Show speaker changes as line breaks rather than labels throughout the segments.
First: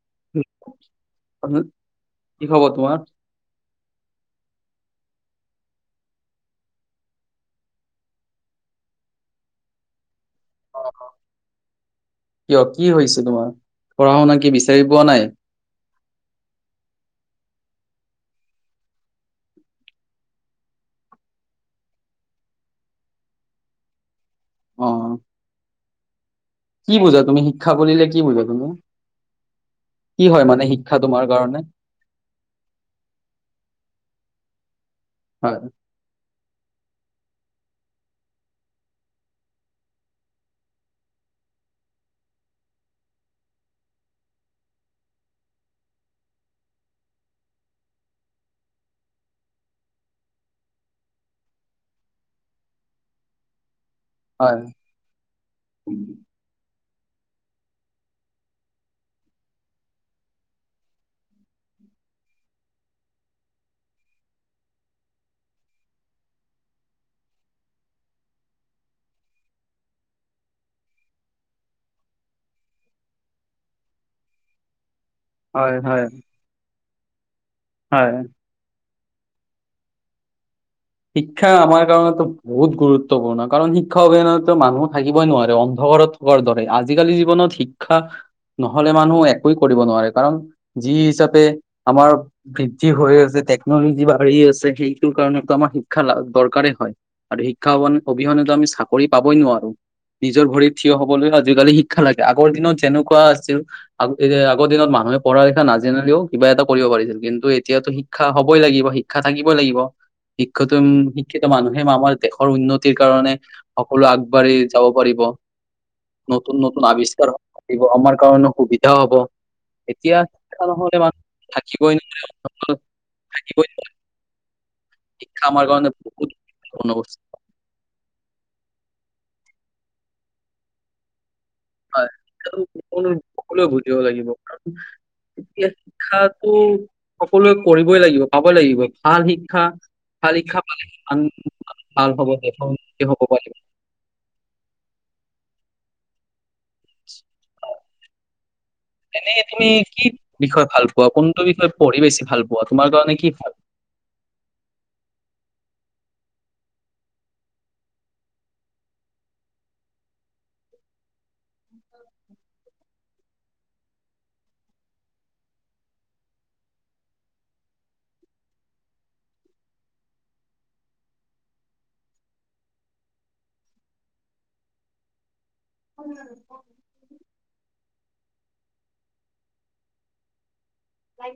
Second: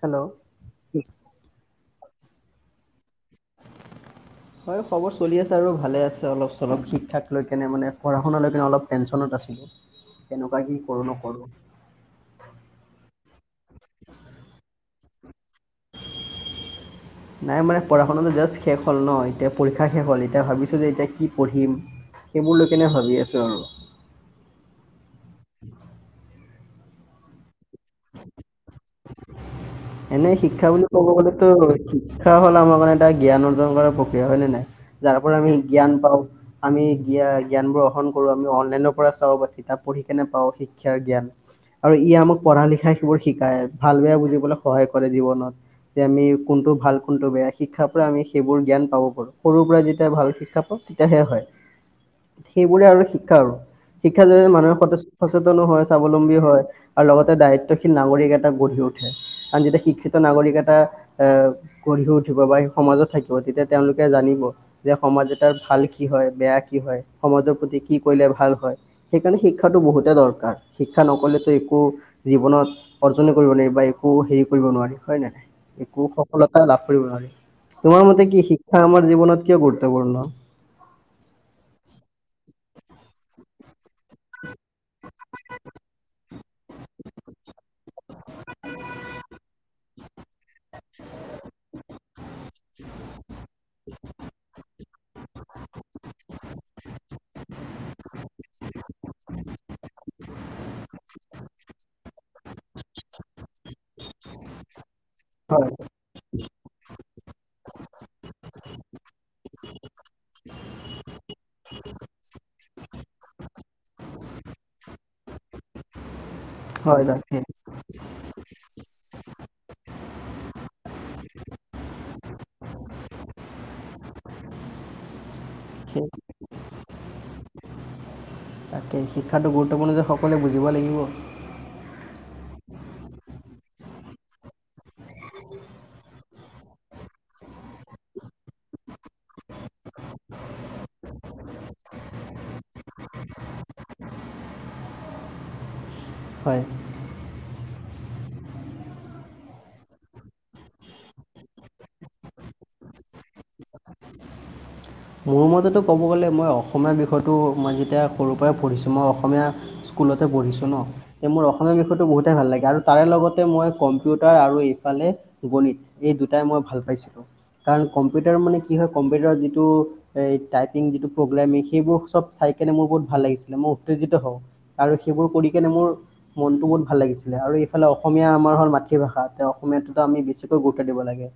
Hello
কি খবৰ তোমাৰ
হয় খবৰ চলি আছে আৰু ভালে আছে অলপ চলপ শিক্ষাক লৈ কেনে মানে পঢ়া শুনা লৈ কেনে অলপ টেনশনত আছোঁ এনেকুৱা কি কৰোঁ নকৰোঁ
কিয় কি হৈছে তোমাৰ পঢ়া শুনা কি বিচাৰি পোৱা নাই
নাই মানে পঢ়া শুনাটো জাষ্ট শেষ হ'ল ন এতিয়া পৰীক্ষা শেষ হ'ল এতিয়া ভাবিছোঁ যে এতিয়া কি পঢ়িম সেইবোৰ লৈ কিনে ভাবি আছোঁ আৰু
অহ কি বুজা তুমি শিক্ষা বুলিলে কি বুজা তুমি কি
এনেই
হয় মানে
শিক্ষা বুলি ক'ব
তোমাৰ
গলেতো
কাৰণে?
শিক্ষা হ'ল আমাৰ কাৰণে এটা জ্ঞান অৰ্জন কৰাৰ প্ৰক্ৰিয়া হয় নে নাই। যাৰ পৰা আমি
হয়
জ্ঞান পাওঁ। আমি জ্ঞা জ্ঞানবোৰ গ্ৰহণ কৰোঁ আমি অনলাইনৰ পৰা চাওঁ বা কিতাপ পঢ়ি কেনে পাওঁ শিক্ষাৰ জ্ঞান। আৰু ই আমাক পঢ়া লিখা সেইবোৰ শিকায় ভাল বেয়া বুজিবলৈ সহায় কৰে জীৱনত। যে আমি কোনটো ভাল কোনটো বেয়া শিক্ষাৰ পৰা আমি সেইবোৰ জ্ঞান পাব পাৰো সৰুৰ পৰা যেতিয়া ভাল শিক্ষা পাওঁ। তেতিয়াহে হয়
[inaudible]
সেইবোৰে আৰু শিক্ষা আৰু শিক্ষা জৰিয়তে
হয়
মানুহে সচেতনো হয় স্বাৱলম্বী হয়। আৰু লগতে দায়িত্বশীল নাগৰিক এটা গঢ়ি উঠে কাৰণ যেতিয়া শিক্ষিত নাগৰিক এটা এ গঢ়িও উঠিব বা সেই সমাজত থাকিব তেতিয়া তেওঁলোকে জানিব। যে সমাজ এটাৰ ভাল কি হয় বেয়া কি হয় সমাজৰ প্ৰতি কি কৰিলে ভাল হয়। সেইকাৰণে শিক্ষাটো বহুতে দৰকাৰ শিক্ষা নকৰিলেতো একো জীৱনত অৰ্জনে কৰিব নোৱাৰিব বা একো হেৰি কৰিব নোৱাৰি হয় নাই
হয়
একো
হয়
সফলতা লাভ কৰিব নোৱাৰি তোমাৰ
হয়।
মতে কি শিক্ষা শিক্ষা আমাৰ জীৱনত কিয় গুৰুত্বপূৰ্ণ।
শিক্ষা আমাৰ কাৰণেতো বহুত গুৰুত্বপূৰ্ণ কাৰণ শিক্ষা শিক্ষা অবিহনেতো মানুহ থাকিবই নোৱাৰে অন্ধকাৰত থকাৰ দৰে আজিকালি জীৱনত শিক্ষা নহ'লে মানুহ একোই কৰিব নোৱাৰে কাৰণ যি হিচাপে আমাৰ বৃদ্ধি হৈ আছে টেকনলজি বাঢ়ি আছে সেইটোৰ কাৰণেটো আমাৰ শিক্ষা দৰকাৰেই হয় আৰু শিক্ষা অবিহনেতো আমি চাকৰি পাবই নোৱাৰোঁ। নিজৰ ভৰিত থিয় হ'বলৈ আজিকালি শিক্ষা লাগে আগৰ দিনত যেনেকুৱা আছিল আগ এতিয়া আগৰ দিনত মানুহে পঢ়া লিখা
হয়
নাজানিলেও কিবা এটা কৰিব পাৰিছিল কিন্তু এতিয়াতো শিক্ষা হ'বই লাগিব শিক্ষা থাকিবই লাগিব। শিক্ষাতম শিক্ষিত মানুহে আমাৰ দেশৰ উন্নতিৰ কাৰণে সকলো আগবাঢ়ি যাব পাৰিব। নতুন নতুন
হয়
আৱিষ্কাৰ হৈ
তাকে
থাকিব আমাৰ কাৰণে সুবিধা হ'ব এতিয়া শিক্ষা নহ'লে মানুহ থাকিবই নোৱাৰিব। থাকিবই নোৱাৰিব। শিক্ষা আমাৰ কাৰণে বহুত গুৰুত্বপূৰ্ণ হৈ পৰিছে।
তাকে শিক্ষাটো গুৰুত্বপূৰ্ণ যে সকলোৱে বুজিব লাগিব।
হয় [unintelligible] সকলোৱ বুজিব লাগিব কাৰণ এতিয়া শিক্ষাটো সকলোৱে কৰিবই লাগিব পাবই লাগিব ভাল শিক্ষা ভাল শিক্ষা পালে আন ভাল হ'ব দেশৰ উন্নতি হ'ব পাৰিব।
হয়
অহ এনেই তুমি কি বিষয়ে ভাল পোৱা কোনটো বিষয়ে পঢ়ি বেছি ভাল পোৱা তোমাৰ কাৰণে কি ভাল।
মোৰ মতেতো ক'ব গ'লে মই অসমীয়া বিষয়টো মই যেতিয়া সৰুৰ পৰাই পঢ়িছোঁ মই অসমীয়া স্কুলতে পঢ়িছোঁ ন মোৰ অসমীয়া বিষয়টো বহুতেই ভাল লাগে আৰু তাৰে লগতে মই কম্পিউটাৰ আৰু ইফালে গণিত এই দুটাই মই ভাল পাইছিলো কাৰণ কম্পিউটাৰ মানে কি হয় কম্পিউটাৰত যিটো এই টাইপিং যিটো প্ৰব্লেম সেইবোৰ চব চাই কেনে মোৰ বহুত ভাল লাগিছিলে মই উত্তেজিত হওঁ। আৰু সেইবোৰ কৰি কেনে মোৰ মনটো বহুত ভাল লাগিছিলে আৰু ইফালে অসমীয়া আমাৰ হ'ল মাতৃভাষা তে অসমীয়াটোত আমি বেছি গুৰুত্ব দিব লাগে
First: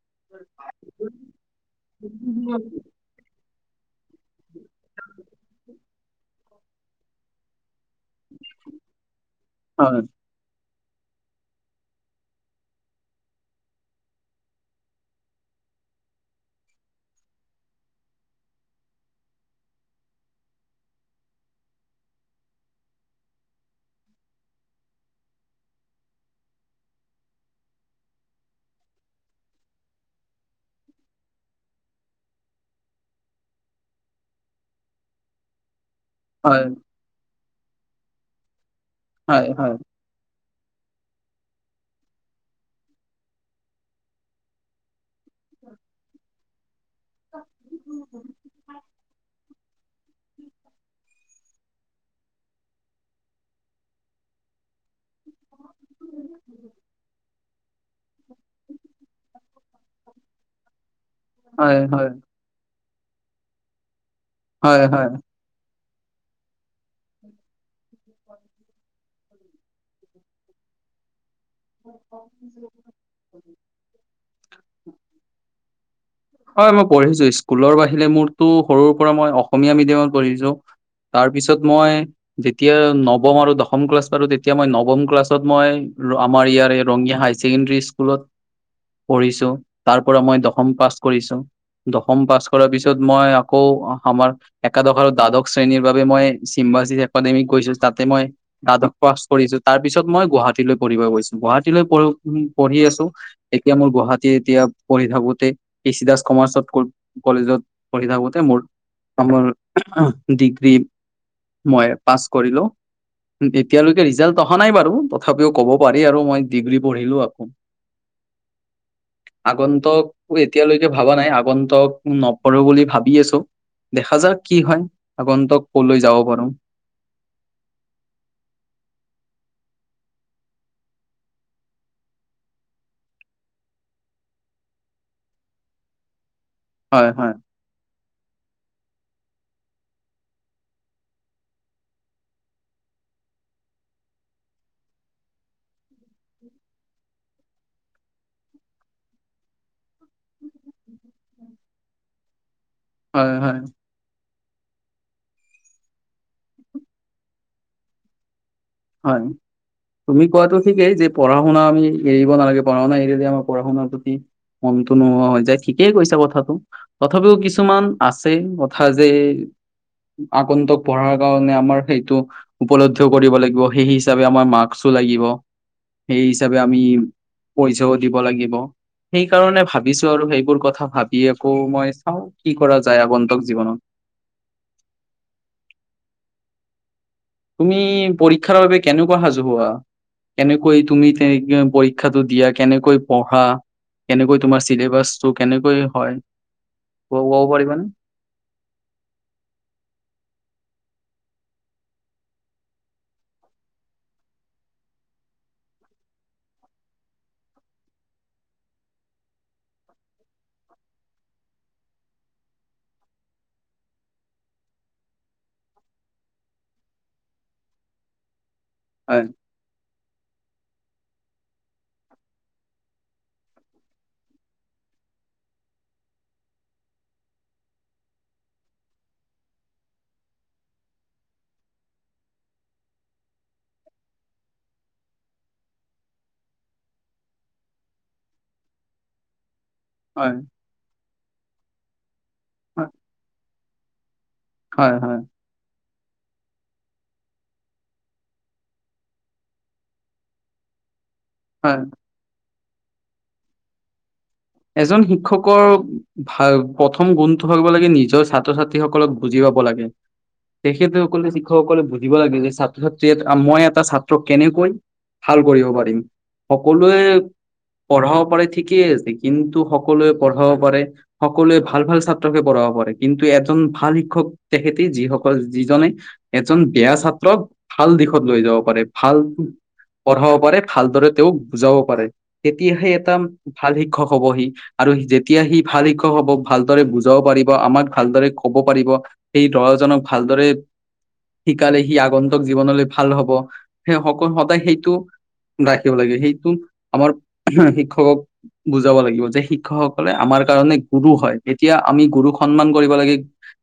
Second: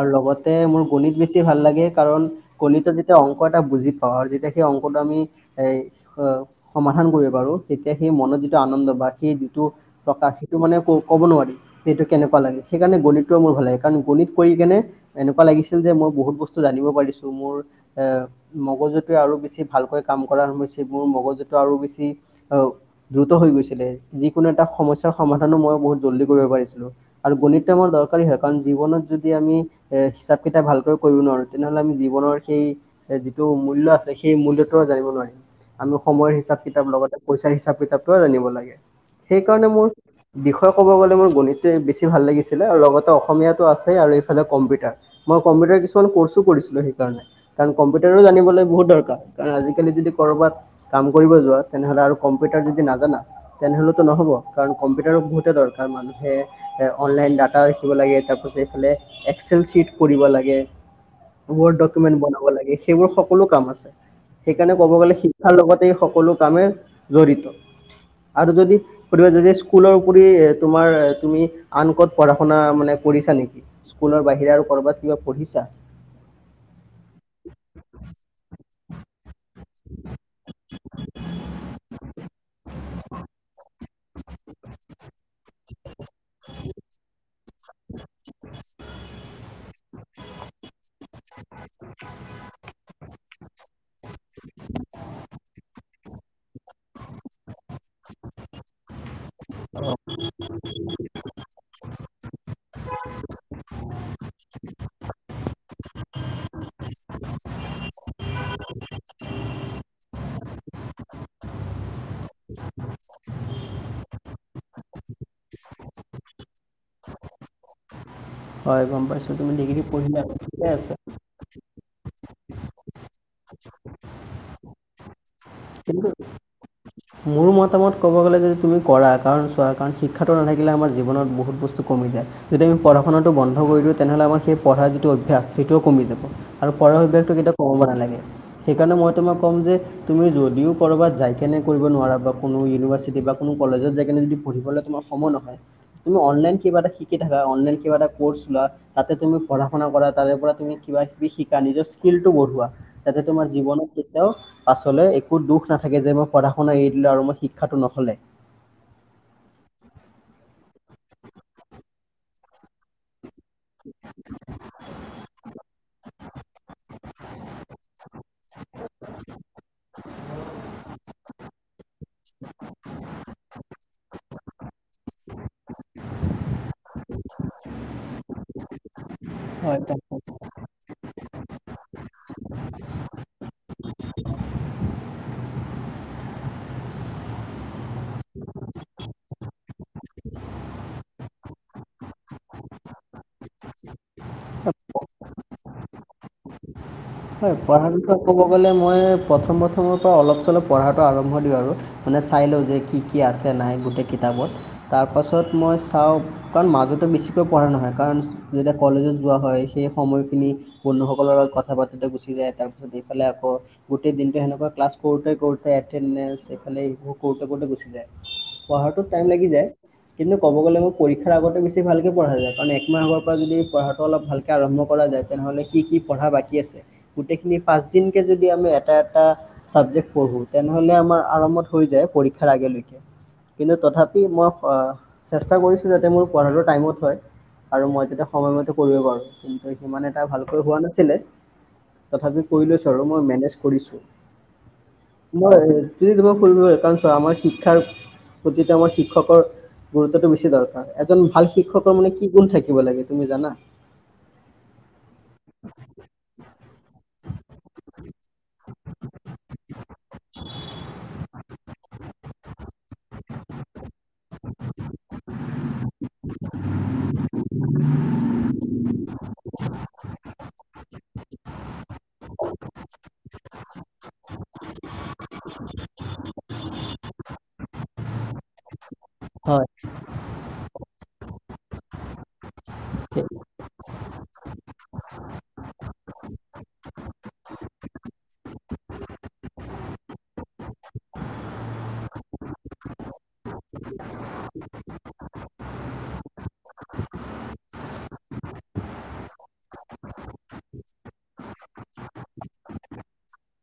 আৰু লগতে মোৰ গণিত বেছি ভাল লাগে কাৰণ গণিতত যেতিয়া যেতিয়া অংক এটা বুজি পাওঁ আৰু যেতিয়া সেই অংকটো আমি সমাধান কৰিব পাৰোঁ, তেতিয়া সেই মনৰ যিটো আনন্দ বা সেই যিটো
হয়
প্ৰকাশ টো মানে ক'ব নোৱাৰি যে এইটো কেনেকুৱা লাগে। সেইকাৰণে গণিততোৱে মোৰ ভাল লাগে কাৰণ গণিত কৰি কেনে এনেকুৱা লাগিছিল যে মই বহুত বস্তু জানিব পাৰিছো, মোৰ এ মগজুটোৱে আৰু বেছি ভালকৈ কাম কৰা হৈছে, মোৰ মগজুটো আৰু বেছি অ দ্ৰুত হৈ গৈছিলে, যিকোনো এটা সমস্যাৰ সমাধানো মই বহুত জল্দি কৰিব পাৰিছিলো। আৰু গণিতটো আমাৰ দৰকাৰী হয় কাৰণ জীৱনত যদি আমি অ হিচাপ কেইটা ভালকৈ কৰিব নোৱাৰো, তেনেহ'লে আমি জীৱনৰ সেই যিটো মূল্য আছে সেই মূল্যটোও জানিব নোৱাৰিম। আমি সময়ৰ হিচাপ
হয়,
কিতাপ লগতে পইচাৰ হিচাপ কিতাপটো জানিব লাগে।
হয়,
সেইকাৰণে
হয়,
মোৰ বিষয়ে ক'ব গ'লে মোৰ গণিতটোয়েই বেছি ভাল লাগিছিলে আৰু লগতে অসমীয়াটো আছেই আৰু এইফালে কম্পিউটাৰ। মই কম্পিউটাৰ কিছুমান কৰ্চো কৰিছিলোঁ সেইকাৰণে। কাৰণ কম্পিউটাৰো জানিবলৈ বহুত দৰকাৰ, কাৰণ আজিকালি যদি কৰ'বাত কাম কৰিব যোৱা তেনেহ'লে আৰু কম্পিউটাৰ যদি নাজানা তেনেহলেতো নহব কাৰণ কম্পিউটাৰো বহুতে দৰকাৰ, মানুহে এ অনলাইন ডাটা ৰাখিব লাগে, তাৰপাছত এইফালে এক্সেল চিট কৰিব লাগে। ৱৰ্ড
হয়, হয়,
ডকুমেণ্ট বনাব লাগে সেইবোৰ সকলো কাম আছে। সেইকাৰণে
হয়,
ক'বলৈ
হয়।
গলে পঢ়াৰ লগতে এই সকলো কামে জড়িত। আৰু যদি [unintelligible] স্কুলৰ উপৰিও তোমাৰ তুমি আন ক'ত পঢ়া শুনা মানে কৰিছা নেকি স্কুলৰ বাহিৰে আৰু কৰ'বাত কিবা পঢ়িছা?
হয় মই পঢ়িছো স্কুলৰ বাহিৰে মোৰতো সৰুৰ পৰা মই অসমীয়া মিডিয়ামত পঢ়িছো। তাৰপিছত মই যেতিয়া নৱম আৰু দশম ক্লাছ পালো, তেতিয়া মই নৱম ক্লাছত মই আমাৰ ইয়াৰ ৰঙিয়া হাই চেকেণ্ডৰী স্কুলত পঢ়িছো, তাৰ পৰা মই দশম পাছ কৰিছো। দশম পাছ কৰাৰ পিছত মই আকৌ আমাৰ একাদশ আৰু দ্বাদশ শ্ৰেণীৰ বাবে মই চিম্বায়সিছ একাডেমী গৈছো তাতে মই দ্বাদশ পাছ পঢ়িছো তাৰ পিছত মই গুৱাহাটীলৈ পঢ়িব গৈছো, গুৱাহাটীলৈ পৰ পঢ়ি আছো এতিয়া মোৰ গুৱাহাটী এতিয়া পঢ়ি থাকোতেই কে চি দাস কমাৰ্চত কলেজত পঢ়ি থাকোতে মোৰ অ মোৰ ডিগ্ৰী মই পাছ কৰিলো। এতিয়ালৈকে ৰিজাল্ট অহা নাই বাৰু তথাপিও ক'ব পাৰি আৰু মই ডিগ্ৰী পঢ়িলো আকৌ। [inaudible]
হয় গম পাইছো তুমি ডিগ্ৰী পঢ়িলা আৰু ঠিকেই আছে।
পোৱা নাই আগন্তক নপঢ়ো বুলি ভাবি আছো। দেখা যাওক কি হয়, আগন্তক কলৈ
কিন্তু
যাব পাৰো।
মোৰ মতামত ক'ব গ'লে যদি তুমি কৰা কাৰণ চোৱা কাৰণ শিক্ষাটো নাথাকিলে আমাৰ জীৱনত বহুত বস্তু কমি যায়। যদি আমি পঢ়া শুনাটো বন্ধ কৰি দিওঁ তেনেহ'লে আমাৰ সেই পঢ়াৰ যিটো অভ্যাস সেইটোও কমি যাব। আৰু পঢ়াৰ
হয়
অভ্যাসটো
হয়
কেতিয়াও কমাব নালাগে। সেইকাৰণে মই তোমাক ক'ম যে তুমি যদিও কৰবাত যাই কেনে পঢ়িব নোৱাৰা বা কোনো ইউভাৰ্চিটি বা কোনো কলেজত যায়কেনে যদি পঢ়িবলে তোমাৰ সময় নহয় তুমি অনলাইন কিবা এটা শিকি থাকা, অনলাইন কিবা এটা ক'ৰ্চ লোৱা। তাতে তুমি পঢ়া শুনা কৰা তাৰে পৰা তুমি কিবা কিবি শিকা নিজৰ স্কিলটো বঢ়োৱা। যাতে
হয়
তোমাৰ
হয়
জীৱনত কেতিয়াও পাছলৈ একো দুষ নাথাকে যে মই পঢ়া আৰু শুনা এৰি দিলো আৰু মোৰ শিক্ষাটো নহ'লে।
হয়, তুমি কোৱাটো ঠিকেই যে পঢ়া শুনা আমি এৰিব নালাগে পঢ়া শুনা এৰিলে আমাৰ পঢ়া শুনাৰ প্ৰতি মনটো নোহোৱা হৈ যায়, ঠিকেই কৈছা কথাটো। তথাপিও কিছুমান আছে কথা যে আগন্তক পঢ়াৰ কাৰণে আমাৰ সেইটো উপলব্ধিও কৰিব লাগিব। সেই হিচাপে আমাৰ মাক্সো লাগিব। সেই হিচাপে আমি পইচাও দিব লাগিব। সেইকাৰণে
হয়
ভাবিছো
তাকে।
আৰু সেইবোৰ কথা ভাব ই আকৌ মই চাও কি কৰা যায় আগন্তক জীৱনত। তুমি পৰীক্ষাৰ বাবে কেনেকুৱা সাজু হোৱা? কেনেকৈ তুমি তে [unintelligible] পৰীক্ষাটো দিয়া কেনেকৈ পঢ়া? কেনেকৈ তোমাৰ চিলেবাছটো কেনেকৈ হয়? ক'ব ক'ব
হয়,
পাৰিবানে?
পঢ়াৰ বিষয়ে ক'ব গ'লে মই প্ৰথম প্ৰথমৰ পৰা অলপ চলপ পঢ়াটো আৰম্ভ দিওঁ আৰু। মানে চাই লওঁ যে কি কি আছে নাই গোটেই কিতাপত তাৰপাছত মই চাওঁ কাৰণ মাজতে বেছিকৈ পঢ়া নহয় কাৰণ যেতিয়া কলেজত যোৱা হয় সেই সময়খিনি বন্ধুসকলৰ লগত কথা বাৰ্তাতে গুচি যায় তাৰ পিছত এইফালে আকৌ গোটেই দিনতো সেনেকোৱা ক্লাছ কৰোতে কৰোতে এটেনন্দেন্স এইফালে এইবোৰ কৰোতে কৰোতে গুচি যায়। পঢ়াটোত
হয়
টাইম লাগি যায়। কিন্তু কব গলে আমি পৰীক্ষাৰ আগতে বেছি ভালকে পঢ়া যায় কাৰণ একমাহ আগৰ পৰা যদি পঢ়াটো অলপ ভাল কে আৰম্ভ কৰা যায় তেনেহলে কি কি পঢ়া বাকী আছে? গোটেইখিনি পাঁচদিনকে যদি আমি এটা এটা চাবজেক্ট পঢ়ো তেনেহলে আমাৰ আৰামত হৈ যায় পৰীক্ষাৰ আগেলৈকে। কিন্তু তথাপি মই আহ চেষ্টা কৰিছো যাতে মোৰ পঢ়াটো টাইমত হয়। আৰু মই তেতিয়া সময়মতে কৰিব পাৰো কিন্তু সিমান এটা
হয়
ভালকৈ হোৱা নাছিলে। তথাপি কৰি লৈছো আৰু মই মেনেজ কৰিছো।
হয় হয়
[unintelligible] কাৰণ চোৱা মই শিক্ষাৰ প্ৰতিটো আমাৰ শিক্ষকৰ গুৰুত্বটো বেছি দৰকাৰ, এজন ভাল
হয় হয়।
শিক্ষকৰ মানে কি গুণ থাকিব লাগে তুমি জানা?
এজন শিক্ষকৰ ভাল প্ৰথম গুণটো হব লাগে নিজৰ ছাত্ৰ- ছাত কেসকলক বুজি পাব লাগে। তেখেতসকলে শিক্ষকসকলে বুজিব লাগে যে ছাত্ৰ - ছাত্ৰীয়ে আ মই এটা ছাত্ৰক কেনেকৈ ভাল কৰিব পাৰিম, সকলোৱে পঢ়াব পাৰে ঠিকেই আছে তো সকলোৱে পঢ়াব পাৰে, সকলোৱে ভাল ভাল ছাত্ৰকে পঢ়াব পাৰে কিন্তু এজন ভাল শিক্ষক তেখেতে যিসকল যিজনে এজন বেয়া ছাত্ৰক ভাল দিশত লৈ যাব পাৰে। ভাল
হয়
পঢ়াব পাৰে, ভালদৰে তেওঁক বুজাব পাৰে তেতিয়াহে এটা
ঠিক।
ভাল শি ক্ষক হ'ব সি। আৰু যেতিয়া সি ভাল শিক্ষক হব ভালদৰে বুজাব পাৰিব আমাক ভালদৰে কব পাৰিব সেই দহজনক ভালদৰে শিকালে সি আগন্তক জীৱনলৈ ভাল হব সেই সকল সদায় সেইটো ৰাখিব লাগে সেইটো আমাৰ উহু শিক্ষকক বুজাব লাগিব যে শিক্ষকসকলে আমাৰ কাৰণে গুৰু হয় এতিয়া আমি গুৰুক সন্মান কৰিব লাগে।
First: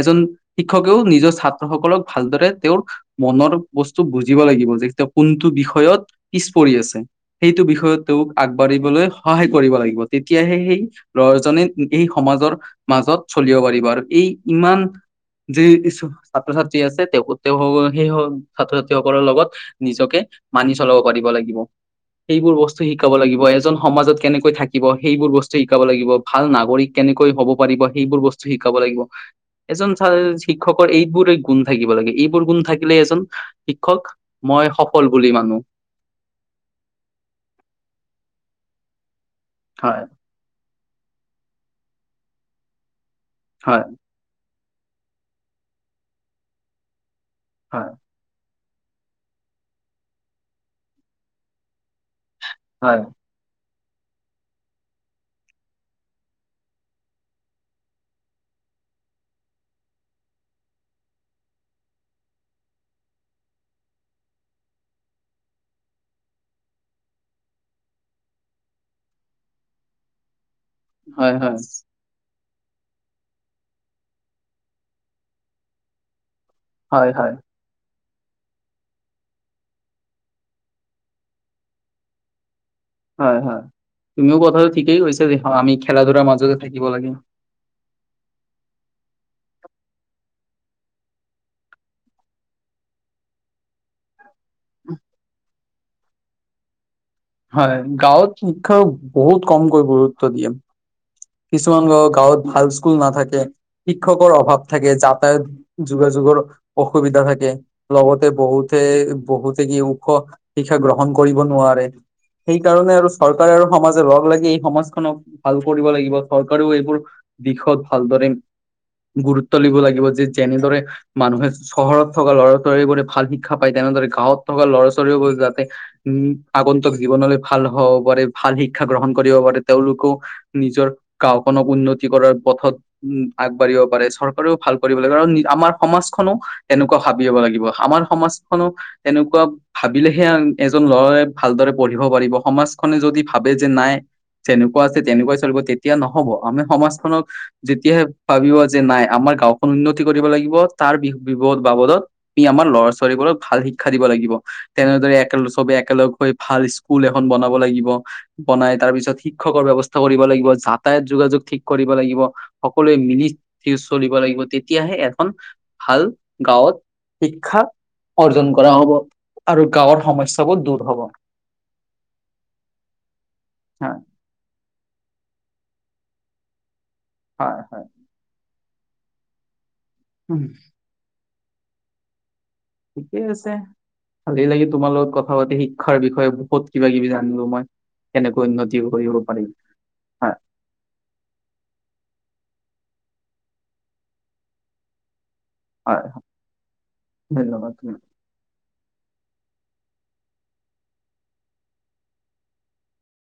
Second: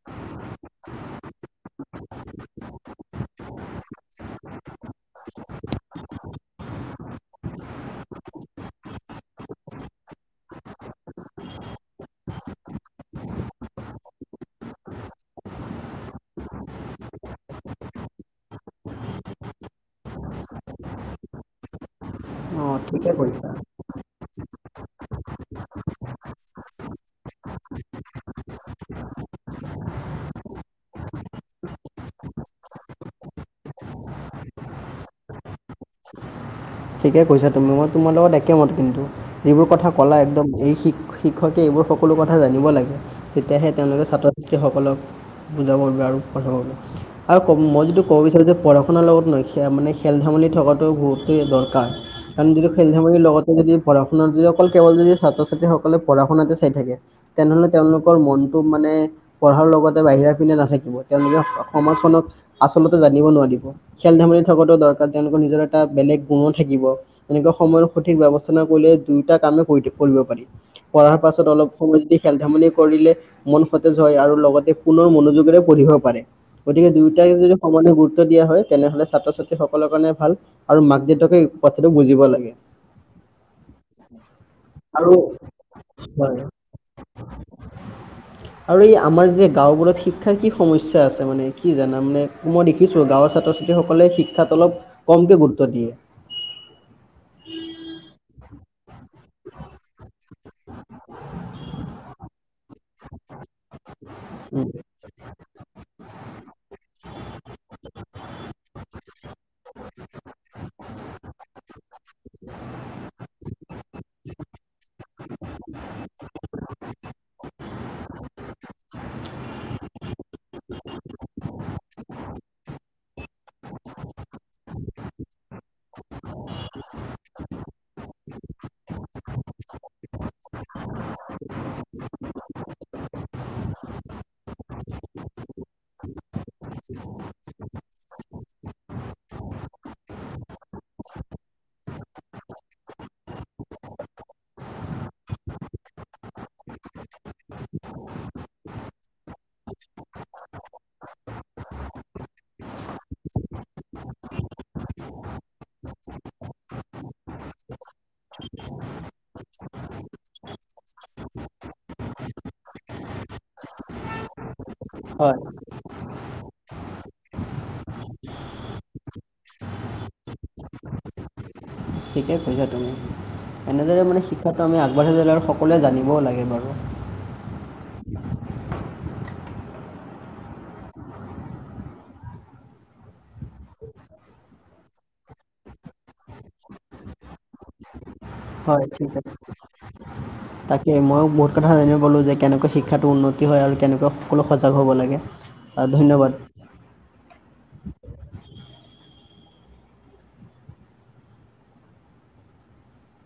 এজন শিক্ষকেও নিজৰ ছাত্ৰসকলক ভালদৰে তেওঁৰ মনৰ বস্তু বুজিব লাগিব যে তেওঁ কোনটো বিষয়ত পিছ পৰি আছে। সেইটো বিষয়ত তেওঁক আগবাঢ়িবলৈ সহায় কৰিব লাগিব তেতিয়াহে সেই লৰাজনে সেই সমাজৰ মাজত চলিব পাৰিব আৰু এই ইমান যি [unintelligible] ছাত্ৰ - ছাত্ৰী আছে তেওঁ তেওঁসক সেই স ছাত্ৰ ছাত্ৰীসকলৰ লগত নিজকে মানি চলাব পাৰিব লাগিব সেইবোৰ
অ
বস্তু
ঠিকে
শিকাব লাগিব
কৈছা
এজন সমাজত কেনেক কৈ থাকিব সেইবোৰ বস্তু শিকাব লাগিব, ভাল নাগৰিক কেনেকৈ হব পাৰিব সেইবোৰ বস্তু শিকাব লাগিব। এজন [unintelligible] শিক্ষকৰ এইবোৰে গুণ থাকিব লাগে এইবোৰ গুণ থাকিলে এজন শিক্ষক মই সফল বুলি মানো।
ঠিকেই কৈছা তুমি, মই তোমাৰ লগত একেমত। কিন্তু যিবোৰ কথা
হয়
ক'লা একদম এই শিক শিক্ষকে এইবোৰ সকলো কথা জানিব লাগে, তেতিয়াহে
হয়
তেওঁলোকে ছাত্ৰ ত্ৰী সকলক বুজাবৰ বাবে আৰু পঢ়াবৰ বাবে, আৰু ক মই
হয়
যিটো ক'ব বিচাৰোঁ যে, পঢ়া-শুনাৰ লগত নে মানে খেল ধেমালি থকাটো বহুতেই দৰকাৰ। কাৰণ যদি খেল
হয়
ধেমালিৰ লগতে যদি পঢ়া-শুনা যদি অকল কেৱল যদি ছাত্ৰ-ছাত্ৰীসকলে পঢ়া শুনাতে চাই থাকে। তেনেহ'লে তেওঁলোকৰ মনটো মানে পঢ়াৰ লগতে বাহিৰা পিনে নাথাকিব, তেওঁ লোকে সমাজখনক আচলতে জানিব নোৱাৰিব। খেল-ধেমালি থকাতো দৰকাৰ তেওঁলোকৰ নিজৰ এটা বেলেগ গুণো থাকিব, এনেকুৱা সময়ৰ সঠিক ব্যৱস্থা কৰিলে দুইটা কামে কৰিব পাৰি। পঢ়াৰ
হয়
পাছত
হয়
অলপ সময় যদি খেল-ধেমালি কৰিলে মন সতেজ হয়, আৰু লগতে পুনৰ মনোযোগেৰে পঢ়িব পাৰে। গতিকে
হয় হয়
দুয়োটাকে যদি সমানে গুৰুত্ব দিয়া হয়, তেনেহ'লে ছাত্ৰ-ছাত্ৰীসকলৰ কাৰণে ভাল আৰু মাক দেউতা কে এই কথাটো বুজিব লাগে।
হয়, হয়, তুমিও কথাটো ঠিকেই
আৰু
কৈছা যে আমি খেলা-ধূলাৰ
হয়
মাজতে থাকিব লাগে। [inaudible]
আৰু এই আমাৰ যে গাঁওবোৰত শিক্ষাৰ কি সমস্যা আছে মানে কি জানা মানে? মই দেখিছো গাঁৱৰ ছাত্ৰ-ছাত্ৰীসকলে শিক্ষাত অলপ কমকে গুৰুত্ব দিয়ে।
হয়, গাঁৱত শিক্ষা বহুত কমকৈ গুৰুত্ব দিয়ে। কিছুমান গাঁৱৰ গাঁৱত ভাল স্কুল নাথাকে, শিক্ষকৰ অভাৱ
উম।
থাকে, যাতায়াত যোগাযোগৰ অসুবিধা থাকে। লগতে বহুতে বহুতে কি ওখ শিক্ষা গ্ৰহণ কৰিব নোৱাৰে। সেই কাৰণে আৰু চৰকাৰে আৰু সমাজে লগ লাগি এই সমাজখনক ভাল লাগিব। চৰকাৰেও এইবোৰ দিশত ভালদৰে গুৰুত্ব দিব লাগিব। যে যেনেদৰে মানুহে চহৰত থকা ল'ৰা-ছোৱালীবোৰে ভাল শিক্ষা পায় তেনেদৰে গাঁৱত থকা ল'ৰা-ছোৱালীবোৰে যাতে উম, আগন্তক জীৱনলৈ ভাল হ'ব পাৰে ভাল শিক্ষা গ্ৰহণ কৰিব পাৰে তেওঁলোকো নিজৰ গাওঁখনক উন্নতি কৰাৰ পথত উম, আগবাঢ়িব পাৰে চৰকাৰেও ভাল কৰিব লাগে, আৰু আমাৰ সমাজখনো এনেকুৱা ভাবিব লাগিব। আমাৰ সমাজখনক এনেকুৱা ভাবিলেহে এজন ল'ৰাই ভালদৰে পঢ়িব পাৰিব, সমাজখনে যদি ভাবে যে নাই যেনেকুৱা আছে তেনেকুৱাই চলিব তেতিয়া ন'হব। আমি সমাজখনক যেতিয়াহে ভাবিব যে নাই আমাৰ গাওখন উন্নতি কৰিব লাগিব। তাৰ বি বি বাবদত আমি আমাৰ ল'ৰা-ছোৱালীবোৰক ভাল শিক্ষা দিব লাগিব। তেনেদৰে একেলগ চবে একেলগ হৈ ভাল স্কুল এখন বনাব লাগিব। বনাই তাৰ পিছত শিক্ষকৰ ব্যৱস্থা কৰিব লাগিব। যাত তায়ত যোগাযোগ ঠিক কৰিব লাগিব, সকলোৱে মিলি চলিব লাগিব। তেতিয়াহে এখন
হয়
ভাল গাঁৱত শিক্ষা অৰ্জন কৰা হ'ব আৰু গাঁৱৰ সমস্যবোৰ দূৰ হ'ব।
ঠিকেই কৈছা তুমি,
হয়
এনেদৰে মানে শিক্ষাটো আমি আগবাঢ়িব ল'লে সকলোৱে জানিবও লাগে বাৰু।
হয়, হয়। উম। ঠিকেই আছে। ভালেই লাগি তোমাৰ লগত কথা পাতি শিক্ষাৰ বিষয়ে, বহুত কিবা-কিবি জানিলো মই। কেনেকৈ উন্নতি
হয় ঠিক
কৰিব
আছে
পাৰি।
তাকে মইও বহুত কথা জানিব পালো যে কেনেকে শিক্ষাটো উন্নতি হয়, আৰু কেনেকে সকলো সজাগ হ'ব লাগে। আহ,
হয়,
ধন্যবাদ
ধনবাদ থাকিল।